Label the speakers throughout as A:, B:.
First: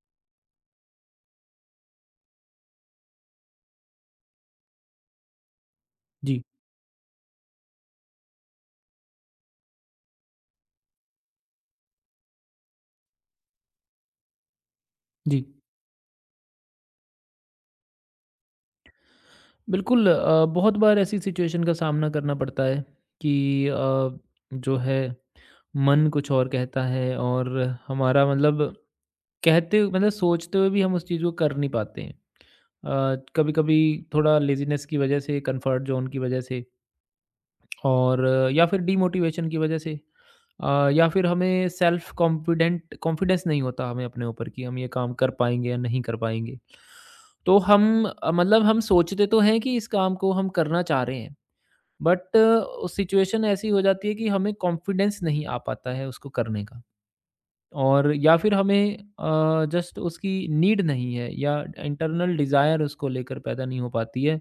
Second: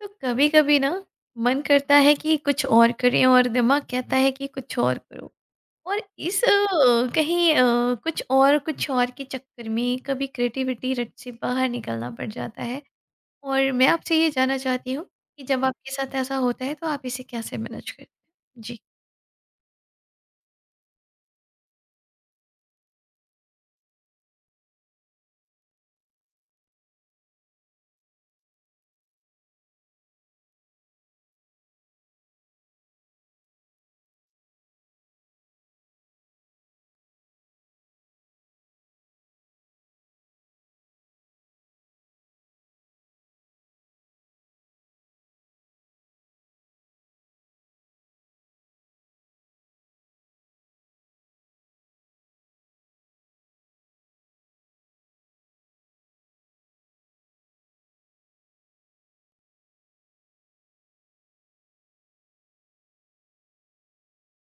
A: तो कभी कभी ना मन करता है कि कुछ और करें और दिमाग कहता है कि कुछ और करो। और
B: जी,
A: इस कहीं कुछ और के चक्कर में कभी क्रिएटिविटी रट से बाहर निकलना पड़ जाता है। और मैं आपसे ये जानना चाहती हूँ कि
B: जी।
A: जब आपके साथ ऐसा होता है तो आप इसे कैसे मैनेज करते हैं। जी
B: बिल्कुल बहुत बार ऐसी सिचुएशन का सामना करना पड़ता है कि अ, जो है मन कुछ और कहता है और हमारा मतलब कहते मतलब सोचते हुए भी हम उस चीज़ को कर नहीं पाते हैं। कभी-कभी थोड़ा लेज़ीनेस की वजह से, कम्फर्ट ज़ोन की वजह से और या फिर डीमोटिवेशन की वजह से या फिर हमें सेल्फ कॉन्फिडेंट कॉन्फिडेंस नहीं होता हमें अपने ऊपर कि हम ये काम कर पाएंगे या नहीं कर पाएंगे। तो हम मतलब हम सोचते तो हैं कि इस काम को हम करना चाह रहे हैं, बट सिचुएशन ऐसी हो जाती है कि हमें कॉन्फिडेंस नहीं आ पाता है उसको करने का। और या फिर हमें जस्ट उसकी नीड नहीं है या इंटरनल डिज़ायर उसको लेकर पैदा नहीं हो पाती है।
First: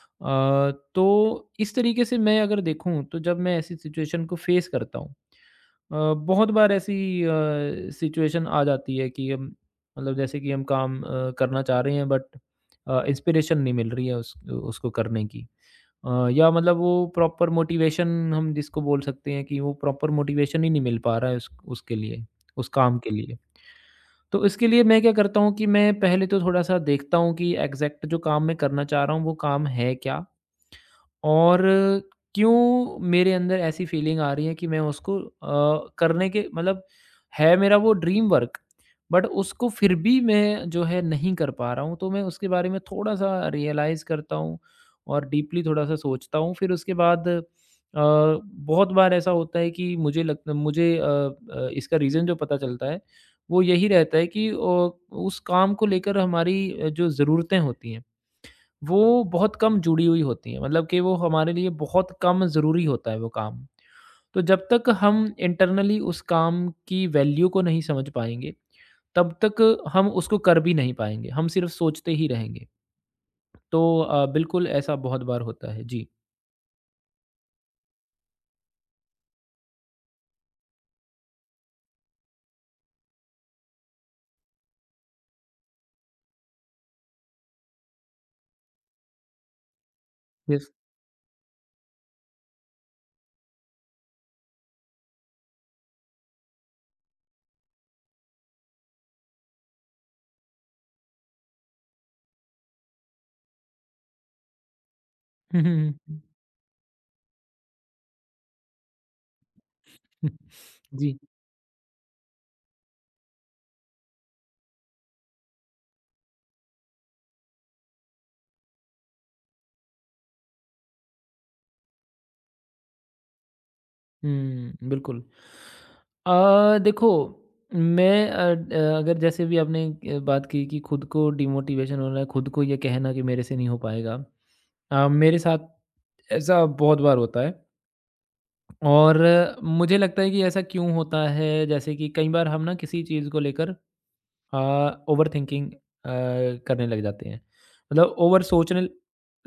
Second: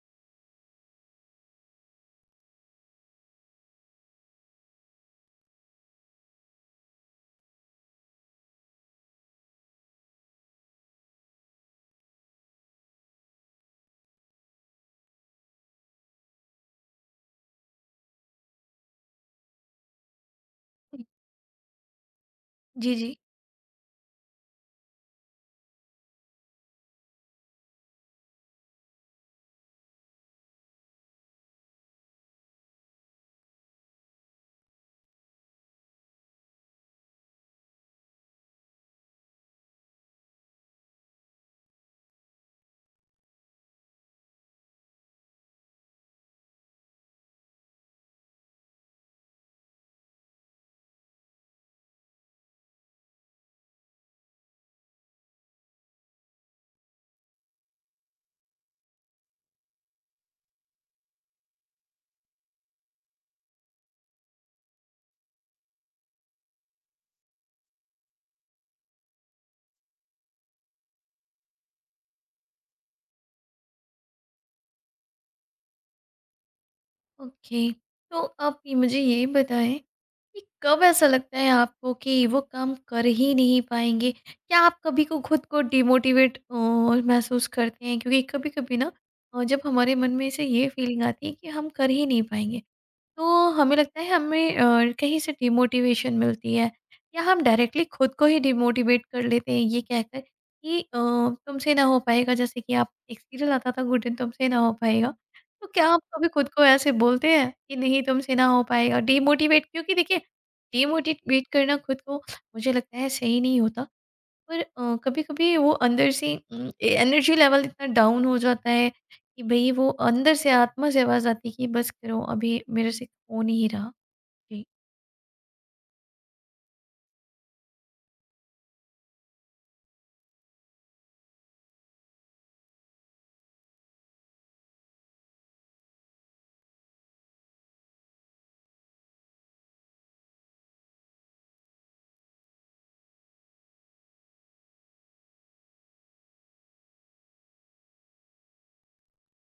B: अ, तो इस तरीके से मैं अगर देखूँ तो जब मैं ऐसी सिचुएशन को फेस करता हूँ बहुत बार ऐसी अ, सिचुएशन आ जाती है कि हम मतलब जैसे कि हम काम करना चाह रहे हैं बट इंस्पिरेशन नहीं मिल रही है उस उसको करने की या मतलब वो प्रॉपर मोटिवेशन हम जिसको बोल सकते हैं कि वो प्रॉपर मोटिवेशन ही नहीं मिल पा रहा है उस उसके लिए उस
A: जी
B: काम के
A: जी।
B: लिए। तो इसके लिए मैं क्या करता हूँ कि मैं पहले तो थोड़ा सा देखता हूँ कि एग्जैक्ट जो काम मैं करना चाह रहा हूँ वो काम है क्या और क्यों मेरे अंदर ऐसी फीलिंग आ रही है कि मैं उसको करने के मतलब है मेरा वो ड्रीम वर्क बट उसको फिर भी मैं जो है नहीं कर पा रहा हूँ तो मैं उसके बारे में थोड़ा सा रियलाइज करता हूँ और डीपली थोड़ा सा सोचता हूँ फिर उसके बाद बहुत बार ऐसा होता है कि मुझे लगता मुझे अ, अ, इसका रीज़न जो पता चलता है वो यही रहता है कि उस काम को लेकर हमारी जो ज़रूरतें होती हैं वो बहुत कम जुड़ी हुई होती हैं, मतलब कि वो हमारे लिए बहुत कम ज़रूरी होता है वो काम। तो जब तक हम इंटरनली उस काम की वैल्यू को नहीं समझ पाएँगे, तब तक हम उसको कर भी नहीं पाएँगे, हम सिर्फ़ सोचते ही रहेंगे। तो बिल्कुल ऐसा बहुत बार होता है। जी।
A: ओके। मुझे ये बताएं कि कब ऐसा लगता है आपको कि वो काम कर ही नहीं पाएँगे? क्या आप कभी को खुद को डिमोटिवेट महसूस करते हैं? क्योंकि कभी-कभी ना जब हमारे मन में से ये
B: यस।
A: फीलिंग आती है कि हम कर ही नहीं पाएँगे, तो हमें लगता है हमें कहीं से डिमोटिवेशन मिलती है, या हम डायरेक्टली खुद को ही डिमोटिवेट कर लेते हैं ये कहकर कि तुमसे ना हो पाएगा। जैसे कि आप एक सीरियल आता था गुड एंड तुमसे ना हो पाएगा।
B: हुँ,
A: तो क्या
B: हुँ,
A: आप
B: हुँ,
A: कभी खुद को ऐसे बोलते हैं कि नहीं तुमसे ना हो पाएगा, डिमोटिवेट, क्योंकि देखिए
B: हुँ। जी।
A: डिमोटिवेट करना खुद को मुझे लगता है सही नहीं होता। पर कभी कभी वो अंदर से एनर्जी लेवल इतना डाउन हो जाता है कि भाई वो अंदर से आत्मा से आवाज आती है कि बस करो, अभी मेरे से हो नहीं रहा। जी
B: हुँ, बिल्कुल। देखो मैं अ, ड अगर जैसे भी आपने बात की कि खुद को डिमोटिवेशन हो रहा है, खुद को ये कहना कि मेरे से नहीं हो पाएगा। मेरे साथ ऐसा बहुत बार होता है और मुझे लगता है कि ऐसा क्यों होता है जैसे कि कई बार हम ना किसी चीज़ को लेकर हाँ, ओवरथिंकिंग करने लग जाते हैं। मतलब ओवर सोचने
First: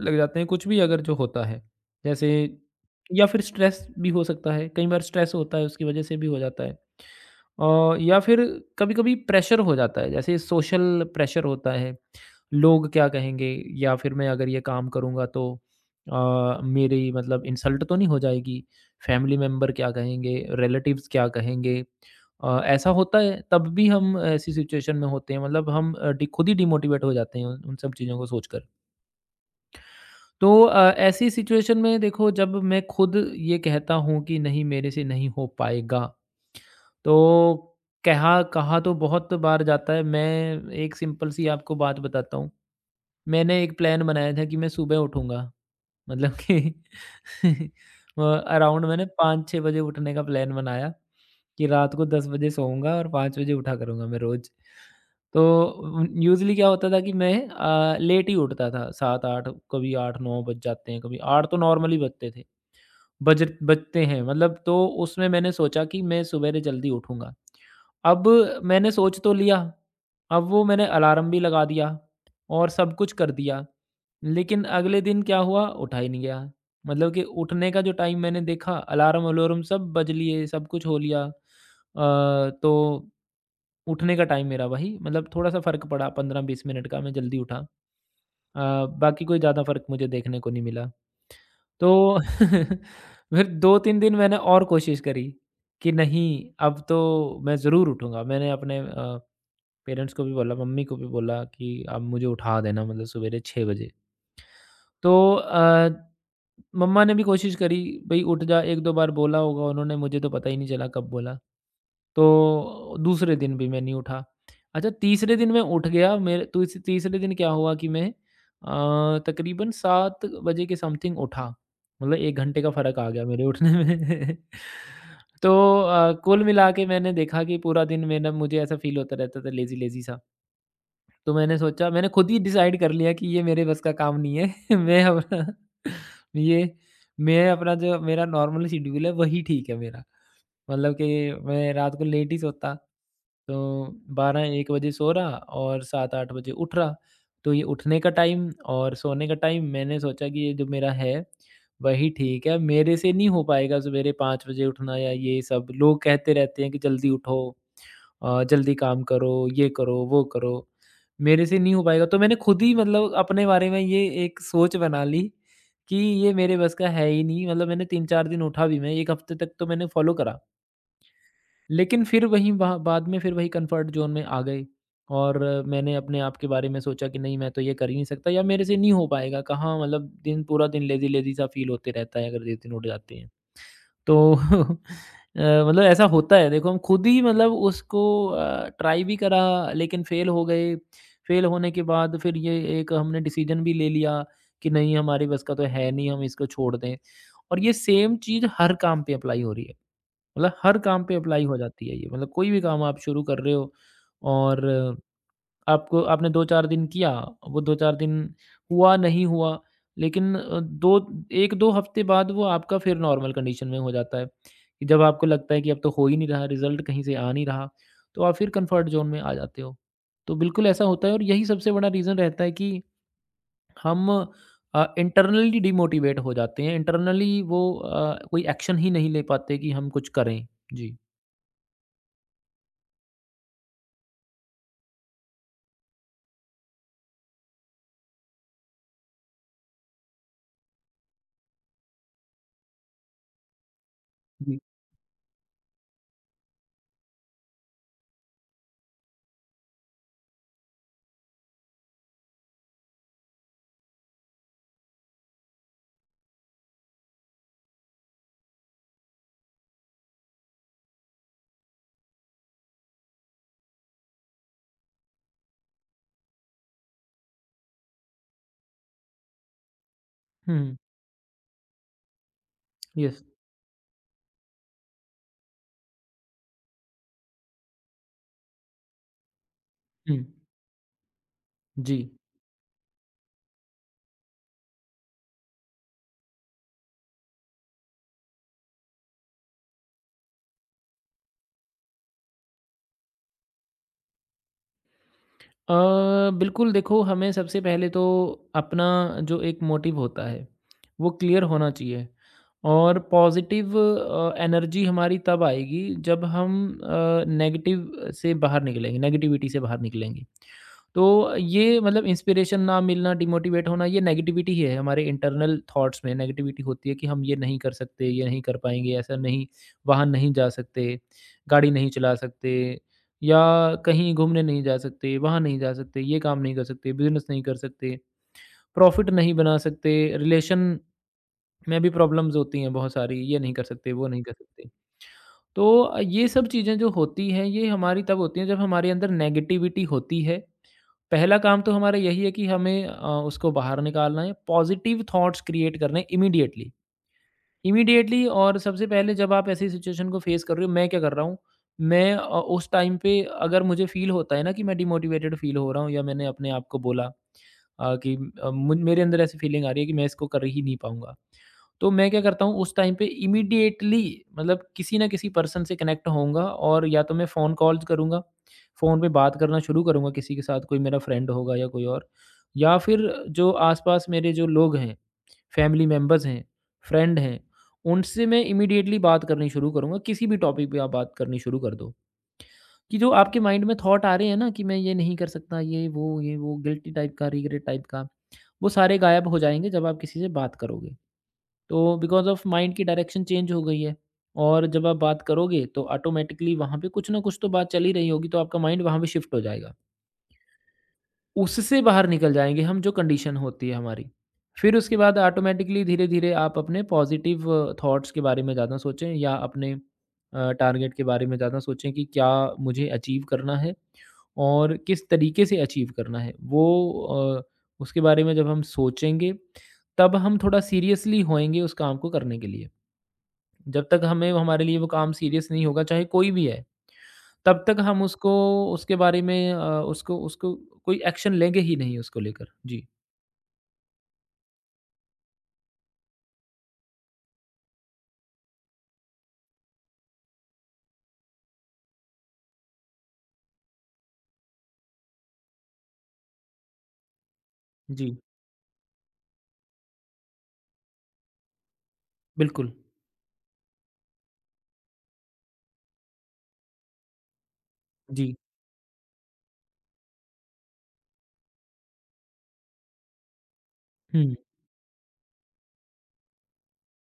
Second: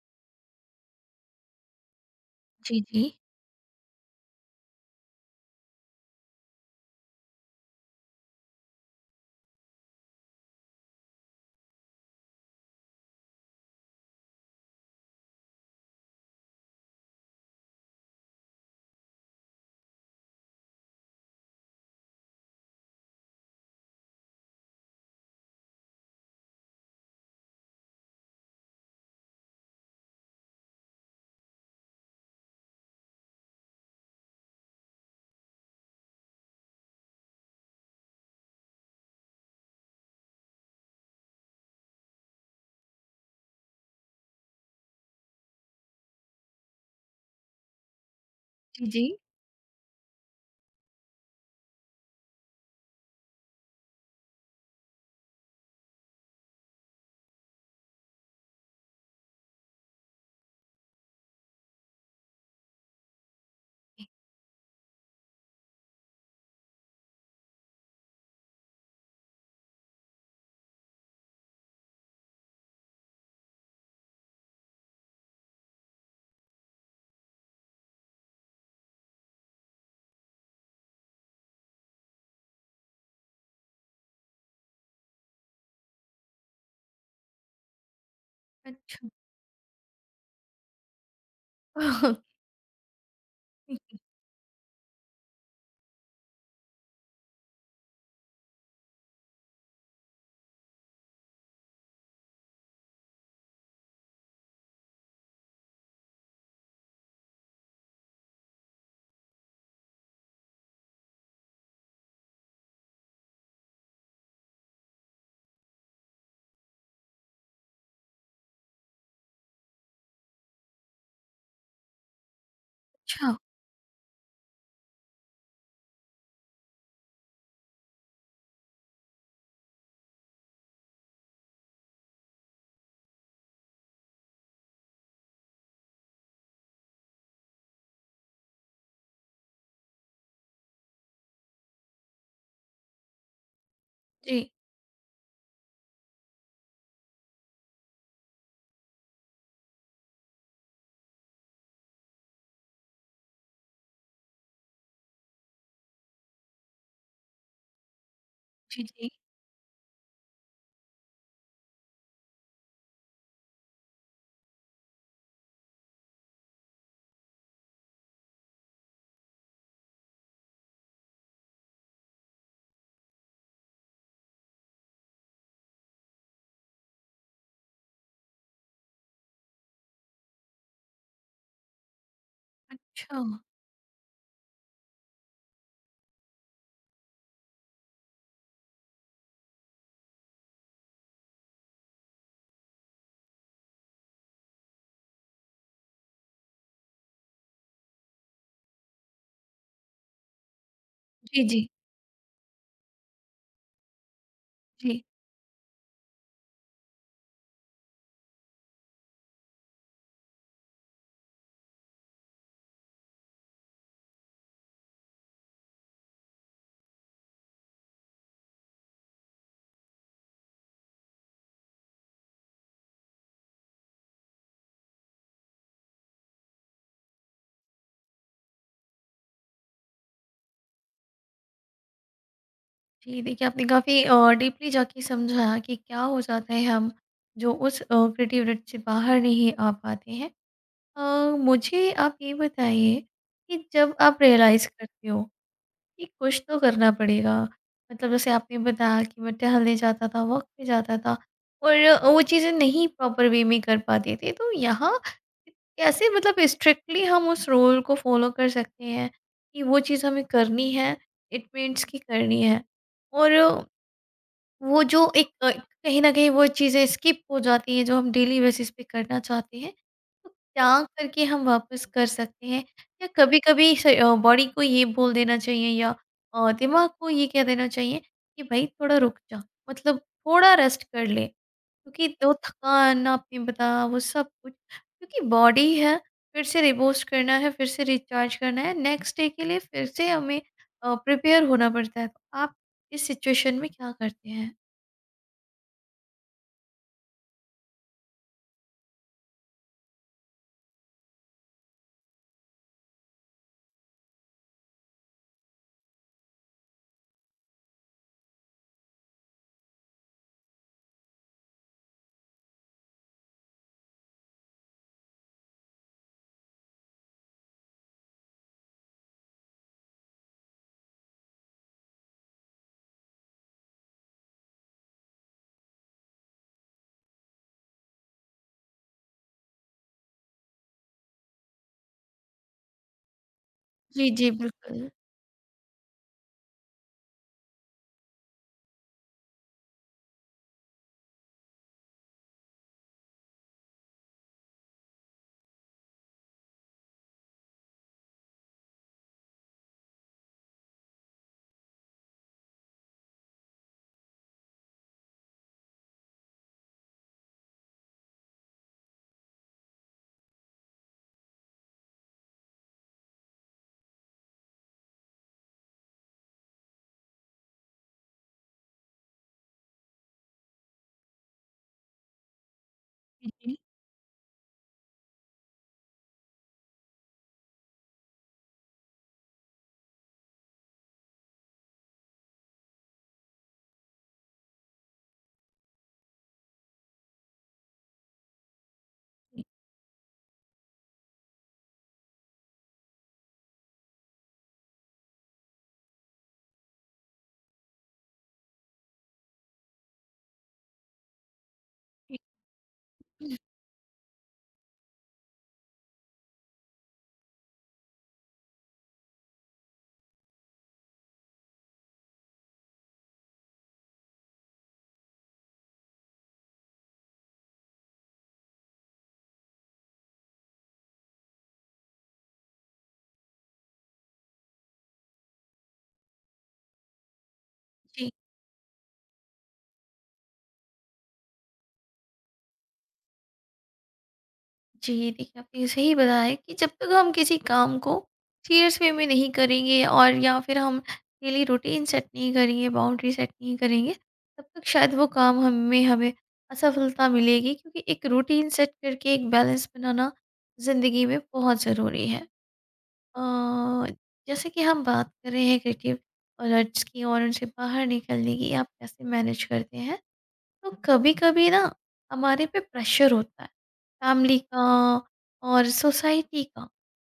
B: लग जाते हैं कुछ भी अगर जो होता है। जैसे
A: जी जी
B: या फिर स्ट्रेस भी हो सकता है, कई बार स्ट्रेस होता है उसकी वज़ह से भी हो जाता है। या फिर कभी-कभी प्रेशर हो जाता है, जैसे सोशल प्रेशर होता है, लोग क्या कहेंगे या फिर मैं अगर ये काम करूँगा तो मेरी मतलब इंसल्ट तो नहीं हो जाएगी, फैमिली मेंबर क्या कहेंगे, रिलेटिव्स क्या कहेंगे। ऐसा होता है, तब भी हम ऐसी सिचुएशन में होते हैं मतलब हम अ, डि खुद ही डिमोटिवेट हो जाते हैं उन उन सब चीज़ों को सोचकर। तो ऐसी सिचुएशन में देखो जब मैं खुद ये कहता हूँ कि नहीं मेरे से नहीं हो पाएगा तो कहा कहा तो बहुत बार जाता है। मैं एक सिंपल सी आपको बात बताता हूँ। मैंने एक प्लान बनाया था कि मैं सुबह उठूँगा। मतलब कि अराउंड
A: जी जी।
B: मैंने 5-6 बजे उठने का प्लान बनाया कि रात को 10 बजे सोऊँगा और 5 बजे उठा करूँगा मैं रोज़। तो यूज़ुअली क्या होता था कि मैं लेट ही उठता था। 7-8 कभी 8-9 बज जाते हैं, कभी 8 तो नॉर्मली बजते थे। बजट बजते हैं मतलब तो उसमें मैंने सोचा कि मैं सवेरे जल्दी उठूँगा। अब मैंने सोच तो लिया, अब वो मैंने अलार्म भी लगा दिया और सब कुछ कर दिया, लेकिन अगले दिन क्या हुआ? उठा ही नहीं गया। मतलब कि उठने का जो टाइम मैंने देखा अलार्म-वलार्म सब बज लिए, सब कुछ हो लिया। तो उठने का टाइम मेरा वही मतलब थोड़ा-सा फ़र्क पड़ा 15-20 मिनट का, मैं जल्दी उठा। अ,
A: अच्छा।
B: बाकी कोई ज़्यादा फ़र्क मुझे देखने को नहीं मिला। तो फिर 2-3 दिन मैंने और कोशिश करी कि नहीं, अब तो मैं ज़रूर उठूँगा। मैंने अपने पेरेंट्स को भी बोला, मम्मी को भी बोला कि आप मुझे उठा देना मतलब सवेरे 6 बजे। तो मम्मा ने भी कोशिश करी, भई उठ जा, 1-2 बार बोला होगा उन्होंने, मुझे तो पता ही नहीं चला कब बोला। तो दूसरे दिन भी मैं नहीं उठा। अच्छा तीसरे दिन मैं उठ गया मेरे तो इस तीसरे दिन क्या हुआ कि मैं तकरीबन 7 बजे के समथिंग उठा। मतलब 1 घंटे का फ़र्क आ गया
A: अच्छा।
B: मेरे उठने में। तो कुल मिला के मैंने देखा कि पूरा दिन में ना मुझे ऐसा फ़ील होता रहता था लेज़ी-लेज़ी सा। तो मैंने सोचा मैंने खुद ही डिसाइड कर लिया कि ये मेरे बस का काम नहीं है। मैं अपना ये मैं अपना जो मेरा नॉर्मल शेड्यूल है वही ठीक है मेरा। मतलब कि मैं रात को लेट ही सोता तो
A: जी
B: 12-1 बजे सो रहा और 7-8 बजे उठ रहा। तो ये उठने का टाइम और सोने का टाइम मैंने सोचा कि ये जो मेरा है, वही ठीक है। मेरे से नहीं हो पाएगा सवेरे 5 बजे उठना या ये सब। लोग कहते रहते हैं कि जल्दी उठो जल्दी
A: जी
B: काम
A: जी।
B: करो, ये करो, वो करो। मेरे से नहीं हो पाएगा तो मैंने खुद ही मतलब अपने बारे में ये एक सोच बना ली कि ये मेरे बस का है ही नहीं। मतलब मैंने 3-4 दिन उठा भी मैं, 1 हफ्ते तक तो मैंने फॉलो करा। लेकिन फिर वहीं बा बाद में फिर वही कम्फ़र्ट ज़ोन में आ गए और मैंने अपने आप के बारे में सोचा कि नहीं मैं तो ये कर ही नहीं सकता या मेरे से नहीं हो पाएगा, कहाँ मतलब दिन पूरा दिन लेज़ी-लेज़ी सा फ़ील होते रहता है अगर ये दिन उठ जाते
A: अच्छा।
B: हैं। तो मतलब ऐसा होता है देखो हम खुद ही मतलब उसको ट्राई भी करा लेकिन फ़ेल हो गए। फ़ेल होने के बाद फिर ये एक हमने डिसीज़न भी ले लिया कि नहीं हमारे बस का तो है नहीं हम इसको छोड़ दें और ये सेम चीज़ हर काम पे अप्लाई हो रही है। मतलब हर काम पे
A: जी
B: अप्लाई हो
A: जी
B: जाती है ये मतलब कोई भी काम आप शुरू कर रहे हो और
A: जी
B: आपको आपने 2-4 दिन किया, वो 2-4 दिन हुआ, नहीं हुआ, लेकिन अ, दो 1-2 हफ्ते बाद वो आपका फिर नॉर्मल कंडीशन में हो जाता है, कि जब आपको लगता है कि अब तो हो ही नहीं रहा, रिज़ल्ट कहीं से आ नहीं रहा, तो आप फिर कंफर्ट ज़ोन में आ जाते हो। तो बिल्कुल ऐसा होता है और यही सबसे बड़ा रीज़न रहता है कि हम इंटरनली डिमोटिवेट हो जाते हैं, इंटरनली वो कोई एक्शन ही नहीं ले पाते कि हम कुछ करें। जी।
A: जी। देखिए आपने काफ़ी डीपली जाके समझाया कि क्या हो जाता है हम जो उस क्रिएटिव रट से बाहर नहीं आ पाते हैं। अ, मुझे आप ये बताइए कि जब आप
B: जी।
A: रियलाइज़ करते हो कि कुछ तो करना पड़ेगा। मतलब जैसे आपने बताया कि मैं टहलने जाता था, वॉक पे जाता था और वो चीज़ें नहीं प्रॉपर वे में कर पाती थी। तो यहाँ कैसे मतलब स्ट्रिक्टली हम उस रूल को फॉलो कर सकते हैं कि वो चीज़ हमें करनी है, इट मीन्स कि करनी है। और वो जो एक कहीं न कहीं वो चीज़ें स्किप हो जाती हैं जो हम डेली बेसिस पे करना चाहते हैं। तो क्या
B: हुँ,
A: करके हम वापस कर सकते हैं? या
B: यस।
A: कभी-कभी बॉडी को ये बोल देना चाहिए, या दिमाग को ये कह देना चाहिए कि भाई थोड़ा रुक जा, मतलब
B: हुँ,
A: थोड़ा रेस्ट कर ले।
B: जी।
A: क्योंकि जो थकान आपने बताया वो सब कुछ, क्योंकि बॉडी है, फिर से रीबूस्ट करना है, फिर से रिचार्ज करना है, नेक्स्ट डे के लिए फिर से हमें प्रिपेयर होना पड़ता है। तो आप इस सिचुएशन में क्या करते हैं?
B: अ, बिल्कुल देखो हमें सबसे पहले तो अपना जो एक मोटिव होता है, वो क्लियर होना चाहिए और पॉज़िटिव एनर्जी हमारी तब आएगी जब हम नेगेटिव से बाहर निकलेंगे, नेगेटिविटी से बाहर निकलेंगे। तो ये मतलब इंस्पिरेशन ना मिलना, डिमोटिवेट होना ये नेगेटिविटी ही है हमारे इंटरनल थॉट्स में नेगेटिविटी होती है कि हम ये नहीं कर सकते, ये नहीं कर पाएँगे, ऐसा नहीं वहाँ नहीं जा सकते, गाड़ी नहीं चला सकते या कहीं घूमने नहीं जा सकते, वहाँ नहीं जा सकते, ये काम नहीं कर सकते, बिज़नेस नहीं कर सकते, प्रॉफ़िट नहीं बना सकते, रिलेशन में भी प्रॉब्लम्स होती हैं बहुत सारी, ये नहीं कर सकते, वो
A: जी,
B: नहीं
A: जी,
B: कर सकते।
A: बिल्कुल।
B: तो ये सब चीज़ें जो होती हैं, ये हमारी तब होती हैं जब हमारे अंदर नेगेटिविटी होती है। पहला काम तो हमारा यही है कि हमें उसको बाहर निकालना है, पॉज़िटिव थॉट्स क्रिएट करने इमीडिएटली। इमीडिएटली और सबसे पहले जब आप ऐसी सिचुएशन को फेस कर रहे हो मैं क्या कर रहा हूँ मैं उस टाइम पे अगर मुझे फील होता है ना कि मैं डिमोटिवेटेड फील हो रहा हूँ या मैंने अपने आप को बोला अ, कि मेरे अंदर ऐसी फीलिंग आ रही है कि मैं इसको कर ही नहीं पाऊंगा तो मैं क्या करता हूँ उस टाइम पे इमीडिएटली मतलब किसी ना किसी पर्सन से कनेक्ट होऊंगा और या तो मैं फ़ोन कॉल्स करूँगा फ़ोन पे बात करना शुरू करूँगा किसी के साथ कोई मेरा फ्रेंड होगा या कोई और या फिर जो
A: जी,
B: आसपास मेरे जो लोग हैं फैमिली मेंबर्स हैं, फ्रेंड हैं, उनसे मैं इमीडिएटली बात करनी शुरू करूँगा, किसी भी टॉपिक पे आप बात करनी शुरू कर दो। कि जो आपके माइंड में थॉट आ रहे हैं ना कि मैं ये नहीं कर सकता, ये वो गिल्टी टाइप का, रिग्रेट टाइप का, वो सारे गायब हो जाएँगे जब आप किसी से बात करोगे। तो बिकॉज़ ऑफ माइंड की डायरेक्शन चेंज हो गई है और जब आप बात करोगे तो ऑटोमैटिकली वहाँ पे कुछ ना कुछ तो बात चल ही रही होगी, तो आपका माइंड वहाँ पे शिफ्ट हो जाएगा। उससे बाहर
A: जी,
B: निकल जाएँगे हम जो कंडीशन होती है हमारी। फिर उसके बाद ऑटोमैटिकली धीरे-धीरे आप अपने पॉज़िटिव थॉट्स के बारे में ज़्यादा सोचें या अपने टारगेट के बारे में ज़्यादा सोचें कि क्या मुझे अचीव करना है और किस तरीके से अचीव करना है। अ, उसके बारे में जब हम सोचेंगे, तब हम थोड़ा सीरियसली होएँगे उस काम को करने के लिए। जब तक हमें हमारे लिए वो काम सीरियस नहीं होगा, चाहे कोई भी है। तब तक हम
A: जी।
B: उसको उसके बारे में उसको उसको कोई एक्शन लेंगे ही नहीं उसको लेकर। जी,
A: जी, देखिए आपने सही बताया है कि जब तक हम किसी काम को सीरियस वे में नहीं करेंगे और या फिर हम डेली रूटीन सेट नहीं करेंगे, बाउंड्री सेट नहीं करेंगे, तब तक शायद वो काम हमें हमें असफलता मिलेगी। क्योंकि एक
B: जी,
A: रूटीन सेट करके एक बैलेंस बनाना ज़िंदगी में बहुत ज़रूरी है।
B: बिल्कुल।
A: अ, जैसे कि हम बात कर रहे हैं क्रिएटिव अलर्ट्स की और उनसे बाहर निकलने
B: जी,
A: की, आप कैसे मैनेज करते हैं? तो कभी कभी ना हमारे पे प्रेशर होता है
B: हुँ,
A: फैमिली का और सोसाइटी का।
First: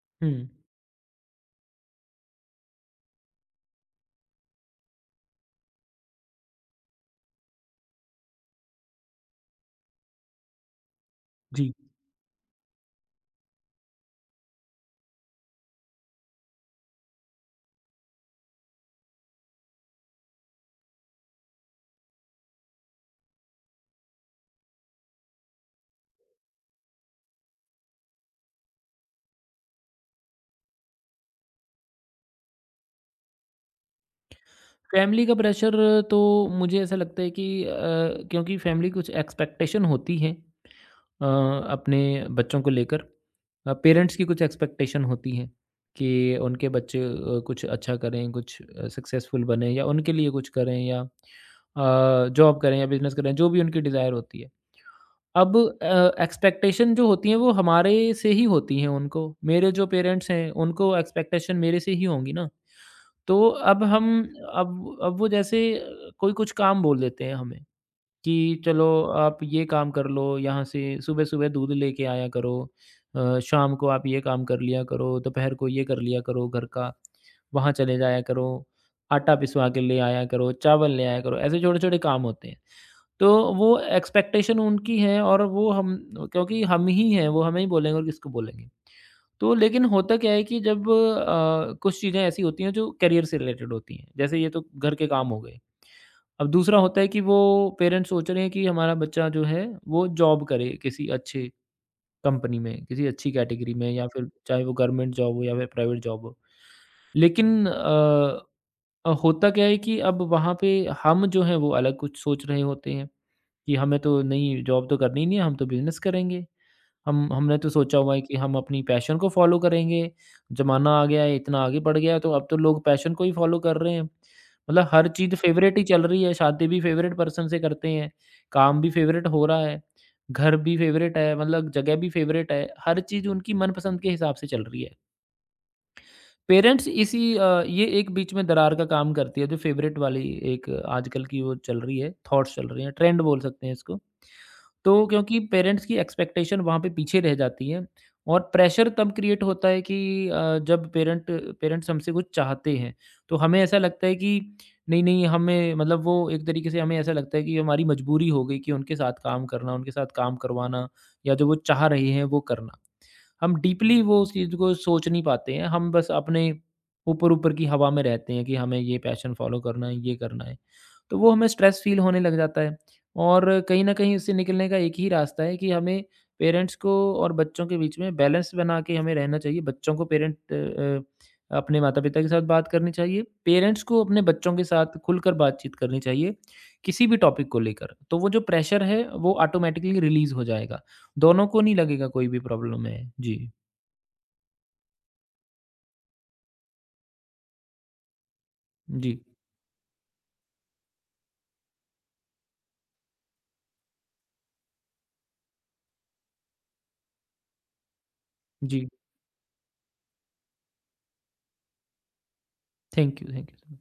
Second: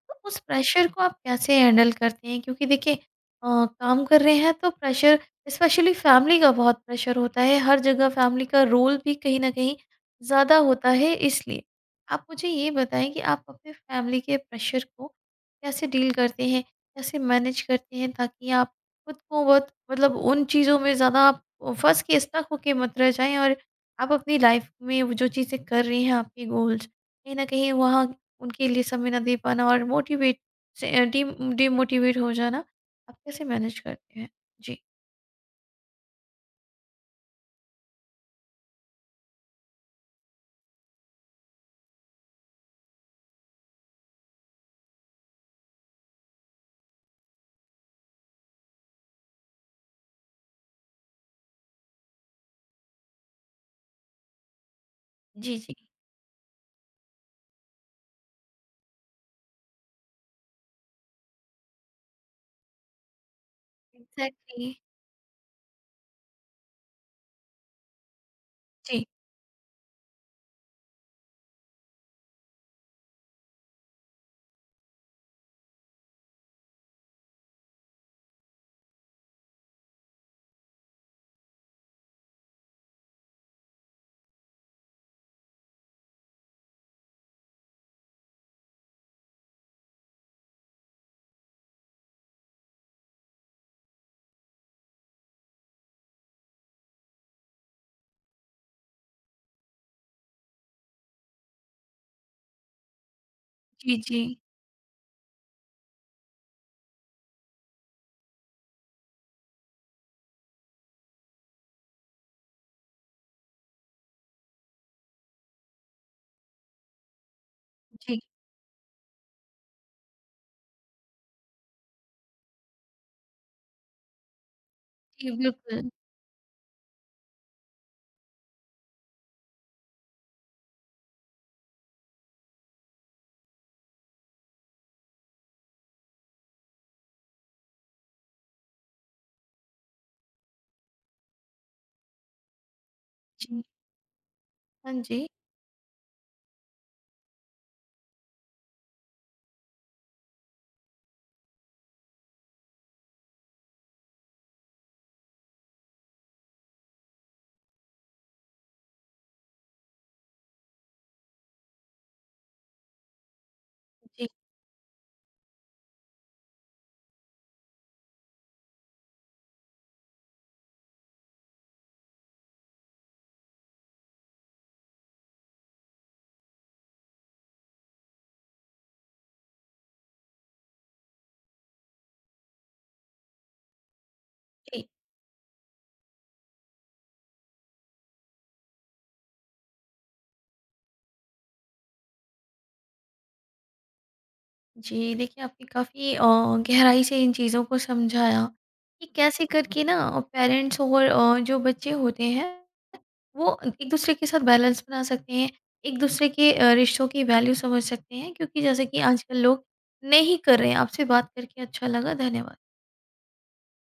A: तो
B: हुँ,
A: उस प्रेशर को आप कैसे हैंडल करते हैं? क्योंकि देखिए काम कर रहे हैं तो प्रेशर स्पेशली फैमिली का बहुत प्रेशर होता है, हर जगह फैमिली का रोल भी कहीं ना कहीं ज़्यादा होता है। इसलिए
B: जी।
A: आप मुझे ये बताएं कि आप अपने फैमिली के प्रेशर को कैसे डील करते हैं, कैसे मैनेज करते हैं, ताकि आप खुद को बहुत मतलब उन चीज़ों में ज़्यादा आप फँस के स्टक होके मत रह जाएँ, और आप अपनी लाइफ में वो जो चीज़ें कर रही हैं आपके गोल्स, कहीं न कहीं वहाँ उनके लिए समय ना दे पाना और मोटिवेट से अ, डी डीमोटिवेट हो जाना, आप कैसे मैनेज करते हैं? जी।
B: फैमिली का प्रेशर तो मुझे ऐसा लगता है कि क्योंकि फैमिली कुछ एक्सपेक्टेशन होती है अ, अपने बच्चों को लेकर। पेरेंट्स की कुछ एक्सपेक्टेशन होती है कि उनके बच्चे कुछ अच्छा करें, कुछ सक्सेसफुल बनें या उनके लिए कुछ करें या जॉब करें या बिज़नेस करें, जो भी उनकी डिज़ायर होती है।
A: जी,
B: अब
A: जी।
B: एक्सपेक्टेशन जो होती है वो हमारे से ही होती हैं उनको। मेरे जो पेरेंट्स हैं उनको एक्सपेक्टेशन मेरे से ही होंगी ना। तो अब हम
A: एग्ज़ैक्टली।
B: अब वो जैसे कोई कुछ काम बोल देते हैं हमें कि चलो
A: जी,
B: आप ये काम कर लो, यहाँ से सुबह-सुबह दूध लेके आया करो, शाम को आप ये काम कर लिया करो, दोपहर को ये कर लिया करो घर का, वहाँ चले जाया करो, आटा पिसवा के ले आया करो, चावल ले आया करो। ऐसे छोटे-छोटे काम होते हैं। तो वो एक्सपेक्टेशन उनकी है और वो हम क्योंकि हम ही हैं, वो हमें ही बोलेंगे और किसको बोलेंगे। तो लेकिन होता क्या है कि जब कुछ चीज़ें ऐसी होती हैं जो करियर से रिलेटेड होती हैं, जैसे ये तो घर के काम हो गए। अब दूसरा होता है कि वो पेरेंट्स सोच रहे हैं कि हमारा बच्चा जो है वो जॉब करे किसी अच्छे कंपनी में, किसी अच्छी कैटेगरी में
A: जी,
B: या
A: जी।
B: फिर चाहे वो गवर्नमेंट जॉब हो या फिर प्राइवेट जॉब हो। लेकिन होता क्या है कि अब वहाँ पे हम जो हैं वो अलग कुछ सोच रहे होते हैं। कि हमें तो नहीं जॉब तो करनी नहीं है, हम तो बिज़नेस करेंगे। हम हमने तो सोचा हुआ
A: जी,
B: है कि हम अपनी पैशन को फ़ॉलो करेंगे, ज़माना आ गया है, इतना आगे बढ़ गया है, तो अब तो लोग पैशन को ही फ़ॉलो कर रहे हैं। मतलब हर
A: जी,
B: चीज़ फ़ेवरेट ही
A: बिल्कुल।
B: चल रही है, शादी भी फ़ेवरेट पर्सन से करते हैं, काम भी फ़ेवरेट हो रहा है, घर भी फ़ेवरेट है, मतलब जगह भी फ़ेवरेट है, हर चीज़ उनकी मनपसंद के हिसाब से चल रही है। पेरेंट्स ये एक बीच में दरार का काम करती है जो फेवरेट वाली एक आजकल की वो चल रही है थॉट्स चल रही हैं ट्रेंड बोल
A: जी।
B: सकते हैं इसको।
A: हाँ
B: तो
A: जी।
B: क्योंकि पेरेंट्स की एक्सपेक्टेशन वहाँ पे पीछे रह जाती है और प्रेशर तब क्रिएट होता है कि जब पेरेंट्स हमसे कुछ चाहते हैं तो हमें ऐसा लगता है कि नहीं नहीं हमें मतलब वो एक तरीके से हमें ऐसा लगता है कि हमारी मजबूरी हो गई कि उनके साथ काम करना उनके साथ काम करवाना या जो वो चाह रहे हैं वो करना हम डीपली वो
A: जी,
B: उस चीज़ को सोच नहीं पाते हैं। हम बस अपने ऊपर-ऊपर की हवा में रहते हैं कि हमें ये पैशन फ़ॉलो करना है, ये करना है। तो वो हमें स्ट्रेस फ़ील होने लग जाता है और कहीं न कहीं उससे निकलने का एक ही रास्ता है कि हमें पेरेंट्स को और बच्चों के बीच में बैलेंस बना के हमें रहना चाहिए। बच्चों को अपने माता-पिता के साथ बात करनी चाहिए। पेरेंट्स को अपने बच्चों के
A: जी।
B: साथ खुलकर बातचीत करनी चाहिए, किसी भी टॉपिक को लेकर। तो वो जो प्रेशर है, वो ऑटोमैटिकली रिलीज़ हो जाएगा। दोनों को नहीं लगेगा कोई भी प्रॉब्लम है। जी,
A: जी, देखिए आपने काफ़ी गहराई से इन चीज़ों को समझाया कि
B: जी,
A: कैसे करके ना पेरेंट्स और जो बच्चे होते हैं वो एक-दूसरे के साथ बैलेंस बना सकते हैं, एक-दूसरे के रिश्तों की वैल्यू समझ सकते हैं, क्योंकि जैसे
B: जी।
A: कि आजकल लोग नहीं कर रहे हैं। आपसे बात करके अच्छा लगा, धन्यवाद।
B: Thank you, thank you.